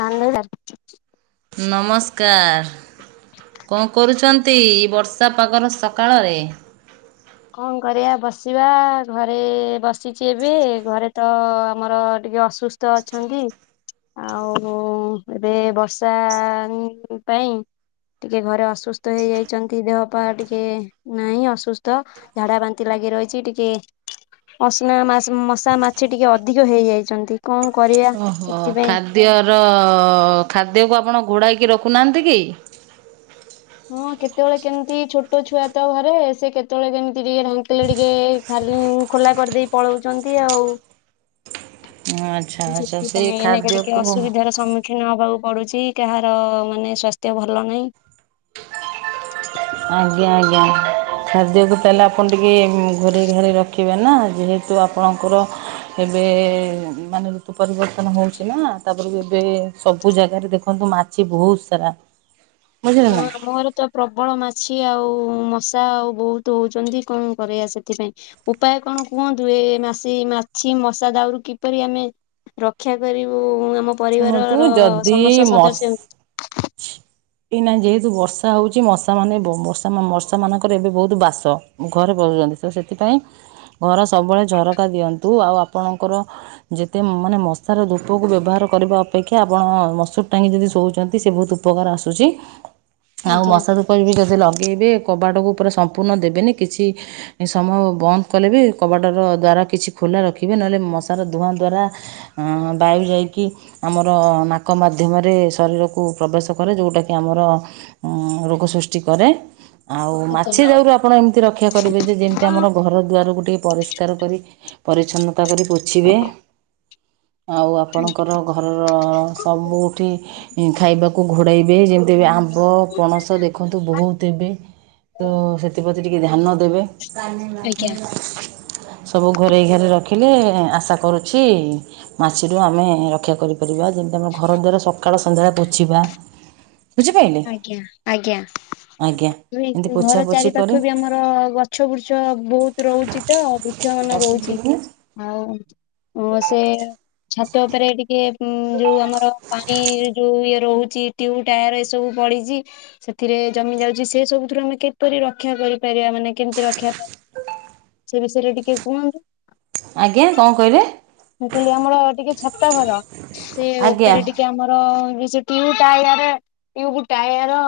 ମାନେ ରା ନମସ୍କାର୍ କଁ କରୁଚନ୍ ତି ବର୍ଷା ପାଗର ସକାଳରେ? କଁ କରିବା ବସିବା ଘରେ ବସିଚି ଏବେ ଘରେ ତ ଆମର ଟିକେ ଅସୁସ୍ ତ ଅଛନ୍ତି ଆଉ ଉଁ-ଉଁ ଏବେ ବର୍ଷା ଉଁ- ଉଁ ପାଇଁ ଟିକେ ଘରେ ଅସୁସ୍ଥ ହେଇ ଯାଇଚନ୍ତି ଦେହ ପା ଟିକେ ନାଇଁ ଅସୁସ୍ ତ ଝାଡା ବାନ୍ତି ଲାଗି ରହିଚି ଟିକେ ଅସ୍ନା ମାସ୍ ମଶା ମାଛି ଟିକେ ଅଧିକ ହେଇଯାଇଛନ୍ତି କଁ କରିଆ ସେଥିପାଇଁ ଦିଅର ଖାଦ୍ୟକୁ ଆପଣ ଘୋଡ଼ାଇକି ରଖୁନାହାନ୍ତି କି? ହଁ କେତେବେଳେ କେମ୍ତି ଛୋଟ ଛୁଆ ତ ଘରେ ସେ କେତେବେଳେ କେମ୍ତି ଟିକେ ଢାଙ୍କିଲେ ଟିକେ ଖାର୍ ଉଁ ଖୋଲା କରିଦେଇ ପଳଉଚନ୍ତି ଆଉ। ଉଁ [unintelligible] ଉ ସେଥିପାଇଁ ଏଇନା କା ଟିକେ ଅସବିଧାର ସମ୍ମୁ ଖିନ ହବାକୁ ପଡ଼ୁଚି କାହାର ମାନେ ସ୍ୱାସ୍ଥ୍ୟ ଭଲ ନାଇଁ। ଆଜ୍ଞା ଆଜ୍ଞା ଖାଦ୍ୟକୁ ତାଏଲେ ଆପଣ ଟିକେ ହୁଁ ଘୋରେଇ ଘୋରାଇ ରଖିବେ ନା ଯେହେତୁ ଆପଣଙ୍କର ଏବେ ମାନେ ଋତୁ ପରିବର୍ତ୍ତନ ହଉଛି ନା ତାପରେ ଏବେ ସବୁ ଜାଗାରେ ଦେଖନ୍ତୁ ମା ଚି ବହୁତ୍ ସାରା ବୁଝିଲେ ହଁ ନା ଆମ ଘରେ ତ ପ୍ରବଳ ମାଛି ଆଉ ମଶା ଆଉ ବହୁତୁ ହଉଛନ୍ତି କଁ କରିଆ ସେଥିପାଇଁ। ଉପାୟ କଣ କୁହନ୍ତୁ ଏ ମାଶି, ମାଛି, ମଶା ଦାଉରୁ କିପରି ଆମେ ରକ୍ଷା କରିବୁ ଆମ ଶୁଣନ୍ତୁ ପରିବାରର ଯଦି ସମସ୍ତ ମଶା ସଦସ୍ୟଙ୍କୁ। [inaudible] ଏଇନା ଯେହେତୁ ବର୍ଷା ହଉଚି ମଶା ମାନେ ବ ମଶା ମାନଙ୍କର ଏବେ ବହୁତ୍ ବାସ ଘରେ ପସୁଚନ୍ତି ତ ସେଥିପାଇଁ ଘର ସବୁବେଳେ ଝରକା ଦିଅନ୍ତୁ ଆଉ ଆପଣଙ୍କର ଯେତେ ମାନେ ମଶାର ଧୂପକୁ ବ୍ୟବହାର କରିବା ଅପେକ୍ଷା ଆପଣ ମସୁରି ଟାଙ୍ଗି ଯଦି ଶୋଉଚନ୍ତି ସେ ବହୁତ୍ ଉପକାର ଆସୁଚି। ଆଉ ଆଜ୍ଞା ମଶା ଧୂପ ବି ଯଦି ଲଗେଇବେ କବାଟକୁ ପୁରା ସମ୍ପୂର୍ଣ୍ଣ ଦେବେନି କିଛି ଏ ସମଭ ବନ୍ଦ କଲେ ବି କବାଟର ଦ୍ଵାର କିଛି ଖୋଲା ରଖିବେ ନହେଲେ ମଶାର ଧୂଆଁ ଦ୍ୱାରା ଉଁ ହୁଁ ବାୟୁ ଯାଇକି ଆମର ନାକ ମାଧ୍ୟମରେ ଶରୀରକୁ ପ୍ରବେଶ କରେ ଯୋଉଟାକି ଆମର ଉଁ ରୋଗ ସୃଷ୍ଟି କରେ। ଆଉ ମାଛି ଆଜ୍ଞା। ଦାଉରୁ ଆପଣ ଏମ୍ତି ରକ୍ଷା କରିବେ ଯେ ଯେମିତି ଆମର ଘର ଦୁଆର ଟିକେ ପରିସ୍ କାର କରି ପରିଛନ୍ନତା କରି ପୋଛିବେ। ଆଉ ଆପଣଙ୍କର ଘରର ସବୁଠି ଉଁ ଖାଇବ କୁ ଘୋଡାଇବେ ଯେମିତି ଆମ୍ବ ପଣସ ଦେଖନ୍ତୁ ବହୁତ୍ ଏବେ ତ ସେଥିପତି ଟି କେ ଧ୍ୟାନ ଦେବେ। ଆଜ୍ଞା ସବୁ ଘୋରେଇ ଘାରେଇ ରଖିଲେ ଆଶା କରୁଛି ମାଛିରୁ ଆମେ ରକ୍ଷା କରିପାରିବା। ଯେମିତି ଆମର ଘର ଦ୍ୱାରା ସକାଳ ସନ୍ଧ୍ୟାବେଳେ ପୋଛିବା। ବୁଝିପାରିଲେ ଆଜ୍ଞା ଆଜ୍ଞା। ଆଜ୍ଞା ଉଇ ଏମିତି ଘର ପୋଛାପୋଛି ଚାରି କରି ପାଖ ବି ଆମର ଗଛ ବୃଚ ବହୁତ ରହୁଚି ତ। ମାନ ରହୁଛି। ରଖୁନୁ। ଆଉ ମୁଁ ସେ ଛାତ ଉପରେ ଟିକେ ଉଁ ଯୋଉ ଆମର ପାଣିରେ ଯୋଉ ଇଏ ରୋହୁଚି ଟିୟୁ ଟାୟାର ଏସବୁ ପଡିଚି ସେଥିରେ ଜମି ଯାଉଚି। ସେ ସବୁଥୁରୁ ଆମେ କିପରି ରକ୍ଷା କରିପାରିବା? ମାନେ କେମିତି ରଖିବା ପାଇଁ ସେ ବିଷୟରେ ଟିକେ କୁହନ୍ତୁ? ଆଜ୍ଞା କଁ କଇଲେ? ମୁଁ କଇଲି ଆମର ଟିକେ ଛାତ ଘର। ସେ ଆଜ୍ଞା ଉପରେ ଟିକେ ଏଠି ଆମର ବିଶୁ ଟିଉ ଟାୟାରେ। ଟ୍ୟୁବ ଟାୟାର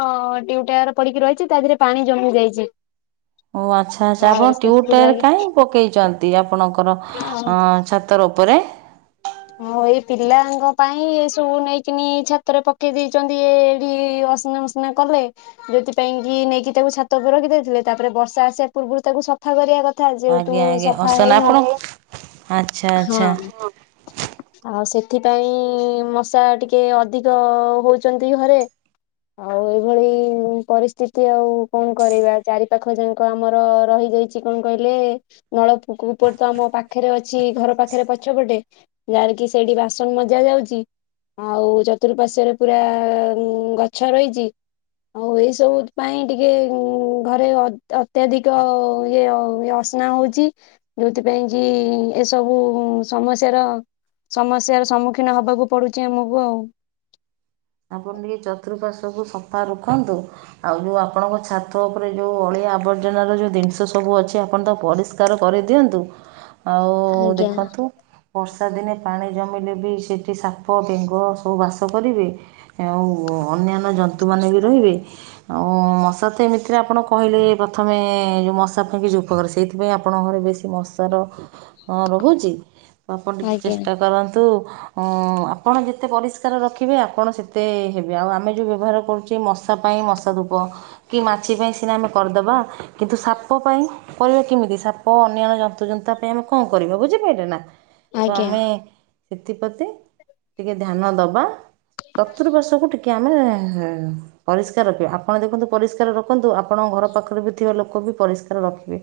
ଟ୍ୟୁ ଟାୟାର ପଡିକି ରଇଚି। ତା ଦେହରେ ପାଣି ଜମି ଯାଇଚି। ଓ ଆଚ୍ଛା ଆଚ୍ଛା ଆପଣ ଟ୍ୟୁ ଟାୟାର ସେଥିଲାଗି କାହିଁକ ପକେଇଚନ୍ତି ଆପଣଙ୍କର ଆଉ ଛା ତର ଓପରେ। ହଁ ଏଇ ପିଲାଙ୍କ ପାଇଁ ଏ ସବୁ ନେଇକିନି ଛାତରେ ପକେଇ ଦେଇଚନ୍ତି ଏଢ଼ି ଅସନା ବସ ନା କଲେ ଯୋଉଥିପାଇଁ କି ନେଇକି ତାକୁ ଛାତ ଉପରେ ରଖିଦେଇଥିଲେ। ତାପରେ ବର୍ଷା ଆସିବା ପୂର୍ବରୁ ତାକୁ ସଫ ଫା କରିବା କଥା ଯେହେତୁ ଆଜ୍ଞା ଆଜ୍ଞା ସଫା ଅସନା ହେଇନି। ଆପଣ ଆଚ୍ଛା ହଁ। ଆଚ୍ଛା ଆଉ ସେଥିପାଇଁ ମଶା ଟିକେ ଅଧିକ ହୋଉଚନ୍ତି ଘରେ। ଆଉ ଏଇଭଳି ପରିସ୍ଥିତି ଆଉ କଣ କରିବା। ଚାରି ପାଖଜାଙ୍କ ଆମର ରହିଯାଇ ଚି। କଣ କଇଲେ ନଳକୂପ ତ ଆମ ପାଖରେ ଅଛି ଘର ପାଖରେ ପଛପଟେ। ଯାହାରେ କିି ସେଇଡି ବାସନ ମଜା ଯାଉଚି। ଆଉ ଚତୁର୍ପାଶ୍ୱରେ ପୁରା ଗଛ ରଇଚି। ମୁଁ ଏଇସବୁ ପାଇଁ ଟିକେ ଘରେ ଅତ ଅତ୍ୟଧିକ ଇଅ ଅସ ନା ଉଚି। ଯୋଉଥିପାଇଁ କି ଏସବୁ ସମସ୍ୟାର ସମସ୍ୟାର ସମ୍ମୁଖୀନ ହବାକୁ ପଡୁଚି ଆମକୁ ଆଉ। ଆପଣ ଟିକେ ଚତୃପାଶ୍ୱକୁ ସଫା ରଖନ୍ତୁ। ଆଉ ଯୋଉ ଆପଣଙ୍କ ଛାତ ଉପରେ ଯୋଉ ଅଳିଆ ଆବର୍ଜନା ର ଯୋଉ ଜିନିଷ ସବୁ ଅଛି ଜେ ଆପଣ ତାକୁ ପରିଷ୍କାର କରିଦିଅନ୍ତୁ। ଆଉ ଆଜ୍ଞା ଦେଖନ୍ତୁ ବର୍ଷା ଦିନେ ପାଣି ଜମିଲେବି ସେଇଠି ସାପ, ବେଙ୍ଗ, ସବୁ ବାସ କରିବେ। ଆଉ ଅନ୍ୟାନ୍ୟ ଜନ୍ତୁ ମାନେ ବି ରହିବେ। ଆଉ ମଶା ତ ଏମିତି ଏଥିରେ ଆପଣ କହିଲେ ପ୍ରଥମେ ଯୋଉ ମଶା ପାଇଁ ଯୋଉ। ଉପକର ସେଇଥିପାଇଁ ଆପଣଙ୍କ ଘରେ ବେଶୀ ମଶାର ରହ ରହୁଚି। ଆପଣ ଟିକେ ଆଜ୍ଞା ଚେଷ୍ଟା କରନ୍ତୁ ହୁଁ। ଆପଣ ଯେତେ ପରିଷ୍କାର ରଖିବେ ଆପଣ ସେତ ଏତେ ହେବେ। ଆଉ ଆମେ ଯେଉଁ ବ୍ୟବହାର କରୁଚେ ମଶା ପାଇଁ ମଶା ଧୂପ। କି ମାଛି ପାଇଁ ସିନା ଆମେ କରଦବା କିନ୍ତୁ ସାପ ପାଇଁ। କରିବା କେମିତି ସାପ ଅନ୍ୟାନ୍ୟ ଜନ୍ତୁ ଜନ୍ତା ପାଇଁ ଆମେ କଣ କରିବା ବୁଝିପାଇଲେ ନା। ତ ଆଜ୍ଞା ଆମେ ସେଥିପ୍ରତି ଟିକେ ଧ୍ୟାନ ଦବା। ଚତୁର୍ପାଶ୍ୱକୁ ଟିକେ ଆମେ ପରିଷ୍କାର ରଖିବେ। ଆପଣ ଦେଖନ୍ତୁ ପରିଷ୍କାର ରଖନ୍ତୁ ଆପଣଙ୍କ ଘର ପାଖରେ ବି ଥିବା ଲୋକ ବି ପରିଷ୍କାର ରଖିବେ।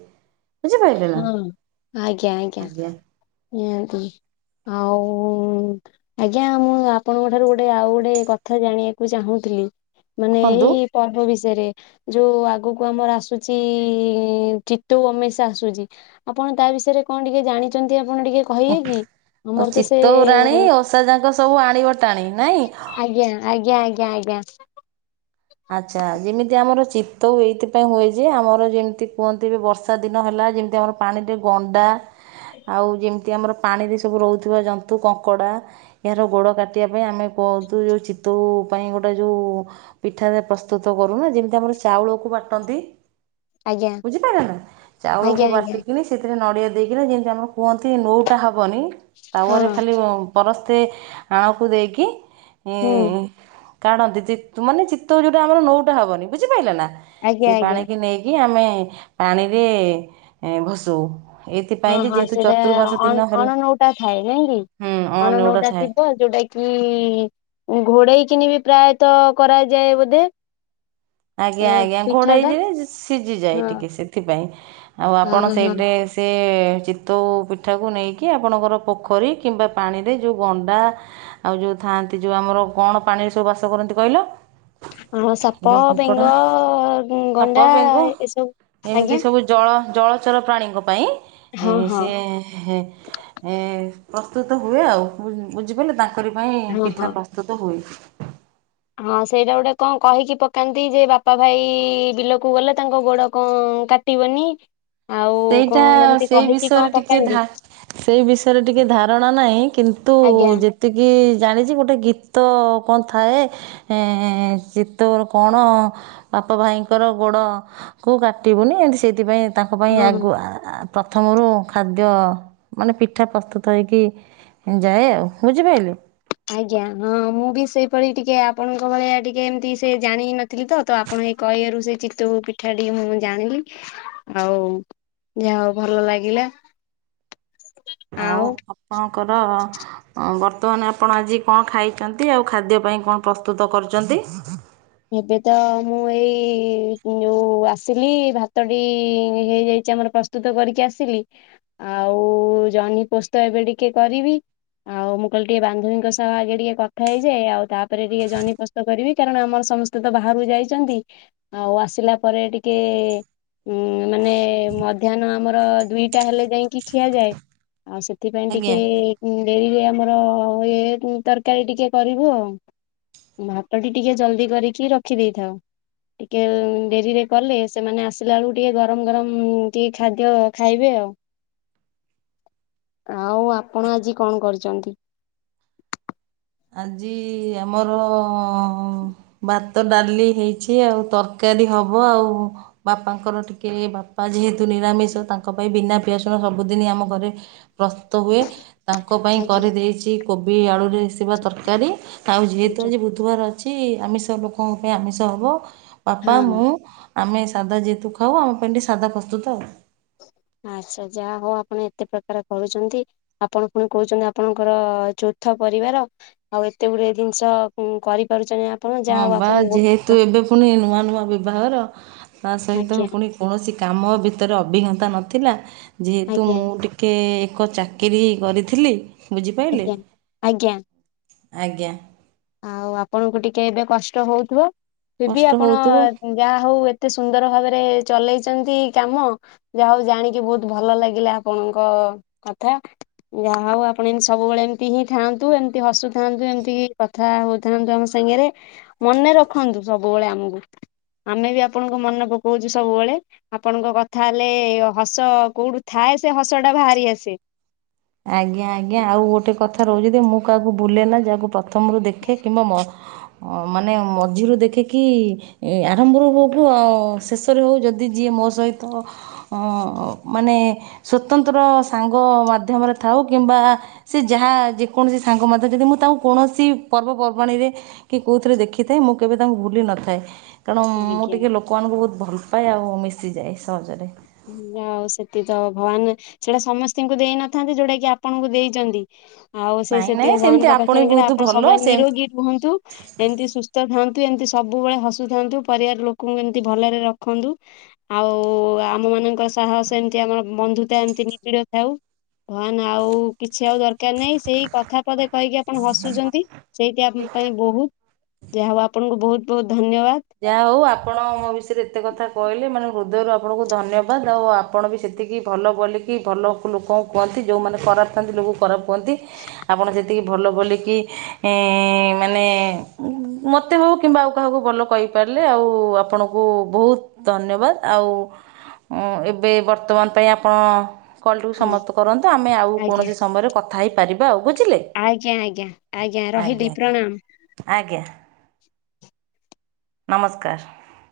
ବୁଝିପାରିଲେ ନା ହଁ ଆଜ୍ଞା ଆଜ୍ଞା ନିହାତି। ଆଉ। ଆଜ୍ଞା ମୁଁ ଆପଣଙ୍କ ଠାରୁ ଗୋଟେ ଆଉ ଗୋଟେ କଥା ଜାଣିବାକୁ ଚାହୁଁଥିଲି। ମାନେ କୁହନ୍ତୁ ଏଇ ପର୍ବ ବିଷୟରେ। ଯୋଉ ଆଗକୁ ଆମର ଆସୁଚି ଚିତୋଉ ଅମେସ୍ ସେ ଆସୁଛି ଆପଣ ତା ବିଷୟରେ କଣ ଟିକେ ଜାଣିଛନ୍ତି ଆପଣ ଟିକେ କହିବେ କି? ଆମର ତ ସେ ଚିତଉ ରାଣୀ ଓଷା ଯାଙ୍କ ସବୁ ଆଣିବଟାଣି ନାଇଁ ଆଜ୍ଞା ଆଜ୍ଞା ଆଜ୍ଞା ଆଜ୍ଞା ଆଚ୍ଛା ଯେମିତି ଆମର ଚିତ୍ତଉ ଏଇଥିପାଇଁ ହୁଏ ଯେ ଆମର ଯେମିତି କୁହନ୍ତି ଏ ବର୍ଷା ଦିନ ହେଲା ଯେମିତି ଆମର ପାଣିରେ ଗଣ୍ଡା ଆଉ ଯେମିତି ଆମର ପାଣିରେ ସବୁ ରହୁଥିବା ଜନ୍ତୁ କଙ୍କଡ଼ା। ଏହାର ଗୋଡ଼ କାଟିବା ପାଇଁ ଆମେ କହୁଛୁ ଯେଉଁ ଚିତଉ ପାଇଁ ଗୋଟେ ଯେଉ ପିଠାରେ ପ୍ରସ୍ତୁତ କରୁନା ଯେମିତି ଆମର ଚାଉଳକୁ ବାଟନ୍ତି ଆଜ୍ଞା ବୁଝିପାରିଲ ନା ଚାଉଳକୁ ଆଜ୍ଞା ଆଜ୍ଞା ବାଟିକିନି। ସେଥିରେ ନଡ଼ିଆ ଦେଇକିନି ଯେମିତି ଆମକୁ କୁହନ୍ତି ନୋଟା ହବନି ଟାଉ ଆରେ ହଁ ଖାଲି ପରସ୍ତେ ଆଣକୁ ଦେଇକି ହୁଁ କାଢ଼ନ୍ତି ମାନେ ଚିତ ଚିତଉ ଯୋଉଟା ଆମର ନୌଟା ହବନି ବୁଝିପାରିଲ ନା ଆଜ୍ଞା ସେ ଆଜ୍ଞା ପାଣିିକି ନେଇକି କି ଆମେ ପାଣିରେ ଭସଉ ହଁ ଏଇଥିପାଇଁ ଯେ ହଁ ଯେହେତୁ ସେଇଟା ଚତୁର୍ମାସ ଦିନ ହେଲା ଅଣ ନୌଟା ଥାଏ ନାଇକି ହୁଁ କି ଅଣ ନେଉଟା ନଉଟା ଥାଏ ଥିବ ଯୋଉଟା କି ଘୋଡ଼େଇ କିନି ବି ପ୍ରାୟତଃ କରାଯାଏ ବୋଧେ ଏ ଆଜ୍ଞା ଆଜ୍ଞା ଘୋଡ଼ଇ ପିଠାଟା ଦିଏ ସିଝିଯାଏ ହଁ ଟିକେ ସେଥିପାଇଁ ଆଉ ହଁ ଆପଣ ହଁ ସେଇଟରେ ସେ ଚିତଉ ପିଠାକୁ ନେଇକି ଆପଣଙ୍କର ପୋଖରୀ କିମ୍ବା ପାଣିରେ ଯେଉଁ ଗଣ୍ଡା ଆଉ ଯେଉଁ ଥାଆନ୍ତି ଯେଉଁ ଆମର କଣ ପାଣିରେ ସବୁ ବାସ କରନ୍ତି କହିଲ? ହଁ ସାପ ଯୋଉ କଙ୍କଡ଼ା। ବେଙ୍ଗ, ସାପ ଗଣ୍ଡା ବେଙ୍ଗ ଏସବୁ ଏମିତି ଆଜ୍ଞା ସବୁ ଜଳ ଜଳଚର ପ୍ରାଣୀଙ୍କ ପାଇଁ ହଁ ହଁ ସିଏ ଏ ପ୍ରସ୍ତୁତ ହୁଏ ଆଉ ବୁଝିପାରିଲେ ତାଙ୍କରି ପାଇଁ ହଁ ହଁ ପିଠା ପ୍ରସ୍ତୁତ ହୁଏ। ହଁ ସେଇଟା ଗୋଟେ କଣ କହିକି ପକାନ୍ତି ଯେ ବାପା ଭାଇ ବିଲକୁ ଗଲେ ତାଙ୍କ ଗୋଡ଼ କଣ କାଟି କାଟିବନି। ଆଉ ସେଇଟା କଣ ଏମିତି ସେଇ କହିକି କଣ ବିଷୟରେ ଟିକେ ପକାନ୍ତି ଧା ସେଇ ବିଷୟରେ ଟିକେ ଧାରଣା ନାହିଁ କିନ୍ତୁ ଆଜ୍ଞା ଯେତେ ଏତିକି ଜାଣିଛି ଗୋଟେ ଗୀତ କଣ ଥାଏ। ଏ ଚିତଉ କଣ ବାପ ଭାଇଙ୍କର ଗୋଡ଼ କୋଉ କାଟିବୁନି ଏତି ସେଇଥିପାଇଁ ତାଙ୍କ ପାଇଁ ହଁ ହଁ ଆ ପ୍ରଥମରୁ ଖାଦ୍ୟ ମାନେ ପିଠା ପ୍ରସ୍ତୁତ ହେଇକି ଯାଏ ଆଉ ବୁଝିପାଇଲୁ। ଆଜ୍ଞା ହଁ ମୁଁ ବି ସେଇପରି ଟିକେ ଆପଣଙ୍କ ଭଳିଆ ଟିକେ ଏମତି ସେ ଜାଣି ନ ଥିଲି ତ ତ ଆପଣ ସେଇ କହିବାରୁ ସେଇ ଚିତଉ ପିଠା ଟିକେ ମୁଁଁ ଜାଣିଲି ଆଉ ଯାହା ହଉ ଭଲ ଲାଗିଲା। ଆଉ ଆପଣଙ୍କର ହ ବର୍ତ୍ତମାନ ଆପଣ ଆଜି କଣ ଖାଇଛନ୍ତି ଆଉ ଖାଦ୍ୟ ପାଇଁ କଣ ପ୍ରସ୍ତୁତ କରୁଛନ୍ତି। ଏବେ ତ ମୁଁ ଏଇ ଯୋଉ ଆସିଲି ଭାତଟି ହେଇଯାଇଛି ଆମର ପ୍ରସୁ ପ୍ରସ୍ତୁତ କରିକି ଆସିଲି ଆଉ ଜହ୍ନି ପୋସ୍ତ ଏବେ ଟିକେ କରିବି। ଆଉ ମୁଁ କହିଲି ଟିକେ ବାନ୍ଧବୀଙ୍କ ସହ ଆଗେ ଟିକେ କଥା ହେଇଯେ ଆଉ ତାପରେ ଟିକେ ଜନି ପୋସ୍ତ କରିବି କାରଣ ଆମର ସମସ୍ତେ ତ ବାହାରାରୁକୁ ଯାଇଛନ୍ତି ଆଉ ଆସିଲା ପରେ ଟିକେ ଉଁ ମାନେ ମଧ୍ୟାହ୍ନ ଆମର ଦୁଇଟା ହେଲେ ଯାଇକି ଖିଆଯାଏ। ଆଉ ସେଥିପାଇଁ ଟିକେ ଆଜ୍ଞା। ଡେରିରେ ଆମର ଇଏ ତରକାରୀ ଟିକେ କରିବୁ ଆଉ। ଭାତଟି ଟିକେ ଜଲ୍ଦି କରିକି ରଖିଦେଇଥାଉ। ଟିକେ ଡେରିରେ କଲେ ସେମାନେ ଆସିଲା ବେଳକୁ ଟିକେ ଗରମ ଗରମ ଟିକେ ଖାଦ୍ୟ ଖାଇବେ ଆଉ। ଆଉ ଆପଣ ଆଜି କଣ କରିଛନ୍ତି। ଆଜି ଆମର ଭାତ ଡାଲି ହେଇଛି ଆଉ ତରକାରୀ ହବ ଆଉ। ବାପାଙ୍କର ଟିକେ ବାପା ଯେହେତୁ ନିରାମିଷ ତାଙ୍କ ପାଇଁ ବିନା ପିଆସନ ସବୁଦିନ ଆମ ଘରେ ପ୍ରସ୍ତୁତ ହୁଏ ତାଙ୍କ ପାଇଁ ଆଜ୍ଞା। କରିଦେଇଛି କୋବି ଆଳୁରେ ଥିବା ତରକାରୀ ଆଉ ଯେହେତୁ ଆଜ୍ଞା ଆଜି ବୁଧବାର ଅଛି ଆମିଷ ଲୋକଙ୍କ ପାଇଁ ଆମିଷ ହବ। ବାପା ହଁ ମୁଁ ଆମେ ସାଧା ଯେହେତୁ ଖାଉ ଆମ ପାଇଁ ସାଧା ପ୍ରସ୍ତୁତ ଆଉ। ଆଛା ଯାହା ହଉ ଆପଣ ଏତେ ପ୍ରକାର କରୁଛନ୍ତି। ଆପଣ ପୁଣି କହୁଛନ୍ତି ଆପଣଙ୍କର ଯୋଥ ପରିବାର ଆଉ ଏତେ ଗୁଡଏ ଜିନିଷ କରିପାରୁଛ। ହଁ ବା ଯେହେତୁ ଏବେ ପୁଣି ନୂଆ ନୂଆ ବିବାହର ତା ସହିତ ଆଜ୍ଞା ପୁଣି କୌଣସି କାମ ଭିତରେ ଅଭିଜ୍ଞତା ନଥିଲା ଯେହେତୁ ଆଜ୍ଞା ମୁଁ ଟିକେ କେ ଏକ ଚାକିରୀ କରିଥିଲି ବୁଝିପାରିଲେ। ଆଜ୍ଞା ଆଜ୍ଞା। ଆଜ୍ଞା। ଆଉ ଆପଣଙ୍କୁ ଟିକେ ଏବେ କଷ୍ଟ ହଉଥିବ ସେ ବି କଷ୍ଟ ଆପଣ ହଉଥିବ ଯାହା ହଉ ଏତେ ସୁନ୍ଦର ଭାବରେ ଚଲେଇଛନ୍ତି କାମ ଯାହା ହଉ ଜାଣିକି ବହୁତ ଭଲ ଲାଗିଲା ଆପଣଙ୍କ କଥା। ଯାହା ହଉ ଆପଣ ଏମିତି ସବୁବେଳେ ଏମିତି ହିଁ ଥାନ୍ତୁ ଏମିତି ହସୁଥାନ୍ତୁ ଏମିତି କଥା ହଉଥାନ୍ତୁ ଆମ ସାଙ୍ଗରେ ମନେ ରଖନ୍ତୁ ସବୁବେଳେ ଆମକୁ ଆମେ ବି ଆପଣଙ୍କୁ ମନେ ପକାଉଛୁ ସବୁବେଳେ। ଆପଣଙ୍କ କଥା ହେଲେ ହସ କୋଉଠୁ ଥାଏ ସେ ହସ ଟା ବାହାରି ଆସେ। ଆଜ୍ଞା ଆଜ୍ଞା ଆଉ ଗୋଟେ କଥା ରହୁଛି ମୁଁ କାହାକୁ ଭୁଲେ ନା ଯାହାକୁ ପ୍ରଥମରୁ ଦେଖେ କିମ୍ବା ମାନେ ମଝିରୁ ଦେଖେ କିି ଏ ଆରମ୍ଭରୁ ହଉଠୁ ଆଉ ଶେଷରେ ହଉ ଯଦି ଯିଏ ମୋ ସହିତ ଅ ମାନେ ସ୍ଵତନ୍ତ୍ର ସାଙ୍ଗ ମାଧ୍ୟମରେ ଥାଉ କିମ୍ବା ସେ ଯାହା ଯେକୌଣସି ସାଙ୍ଗ ମଧ୍ୟ ଯଦି ମୁଁ ତାଙ୍କୁ କୌଣସି ପର୍ବପର୍ବାଣୀରେ କି କୋଉଥିରେ ଦେଖିଥାଏ ମୁଁ କେବେ ତାଙ୍କୁ ଭୁଲି ନଥାଏ। ତେଣୁ ମୁଁ ଆଜ୍ଞା। ଟିକିଏ ଲୋକମାନଙ୍କୁ ବହୁତ ଭଲ ପାଏ ଆଉ ମିଶିଯାଏ ସହଜରେ। ଯାହାହଉ ସେତିକି ତ ଭଗବାନ ସେଟା ସମସ୍ତଙ୍କୁ ଦେଇନଥାନ୍ତି ଯୋଉଟା କି ଆପଣଙ୍କୁ ଦେଇଛନ୍ତି। ଆଉ ସେଇ ନାଇଁ ନାଇଁ ସେତିକ ସେମିତି ଭଗାନଙ୍କ ଆପଣ ବି ପାଖରେ ବହୁତ ଆପଣ ଭଲ ସବୁବେଳେ ସେମିତି ନିରୋଗୀ ରୁହନ୍ତୁ। ଏମିତି ସୁସ୍ଥ ଥାନ୍ତୁ ଏମିତି ସବୁବେଳେ ହସୁଥାନ୍ତୁ ପରିବାର ଲୋକଙ୍କୁ ଏମିତି ଭଲରେ ରଖନ୍ତୁ। ଆଉ ଆମ ମାନଙ୍କର ସାହସ ଏମତି ଆମର ବନ୍ଧୁତା ଏମିତି ନିବିଡ ଥାଉ। ହାନ ଆଉ କିଛି ଆଉ ଦରକାର ନାହିଁ ସେଇ କଥା ପଧେ କହିକି ଆପଣ ହସୁଛନ୍ତି। ସେଇଠି ଆମ ପାଇଁ ବହୁତ ଯାହା ହଉ ଆପଣଙ୍କୁ ବହୁତ ବହୁତ ଧନ୍ୟବାଦ। ଯାହା ହଉ ଆପଣ ମୋ ବିଷୟରେ ଏତେ କଥା କହିଲେ ମାନେ ହୃଦୟରୁ ଆପଣଙ୍କୁ ଧନ୍ୟବାଦ ଆଉ ଆପଣ ବି ଏତିକି ଭଲ ବୋଲିକି ଭଲ ଲୋକଙ୍କୁ କୁହନ୍ତି ଯେଉଁମାନେ ଖରାପ ଥାଆନ୍ତି ଲୋକ ଖରାପ କୁହନ୍ତି। ଆପଣ ସେତିକି ଭଲ ବୋଲିକି ମାନେ ମୋତେ ହେଉ କିମ୍ବା ଆଉ କାହାକୁ ଭଲ କହିପାରିଲେ ଆଉ ଆପଣଙ୍କୁ ବହୁତ ଧନ୍ୟବାଦ ଆଉ ଏବେ ବର୍ତ୍ତମାନ ପାଇଁ ଆପଣ କଲ୍ଟିକୁ ହଁ ସମସ୍ତେ କରନ୍ତୁ ଆମେ ଆଉ ଆଜ୍ଞା କୌଣସି ସମୟରେ କଥା ହେଇପାରିବା ଅଗୁଛି। ଆଜ୍ଞା ଆଜ୍ଞା ଆଜ୍ଞା ରହିଲି ପ୍ରଣାମ। ଆଜ୍ଞା। ନମସ୍କାର।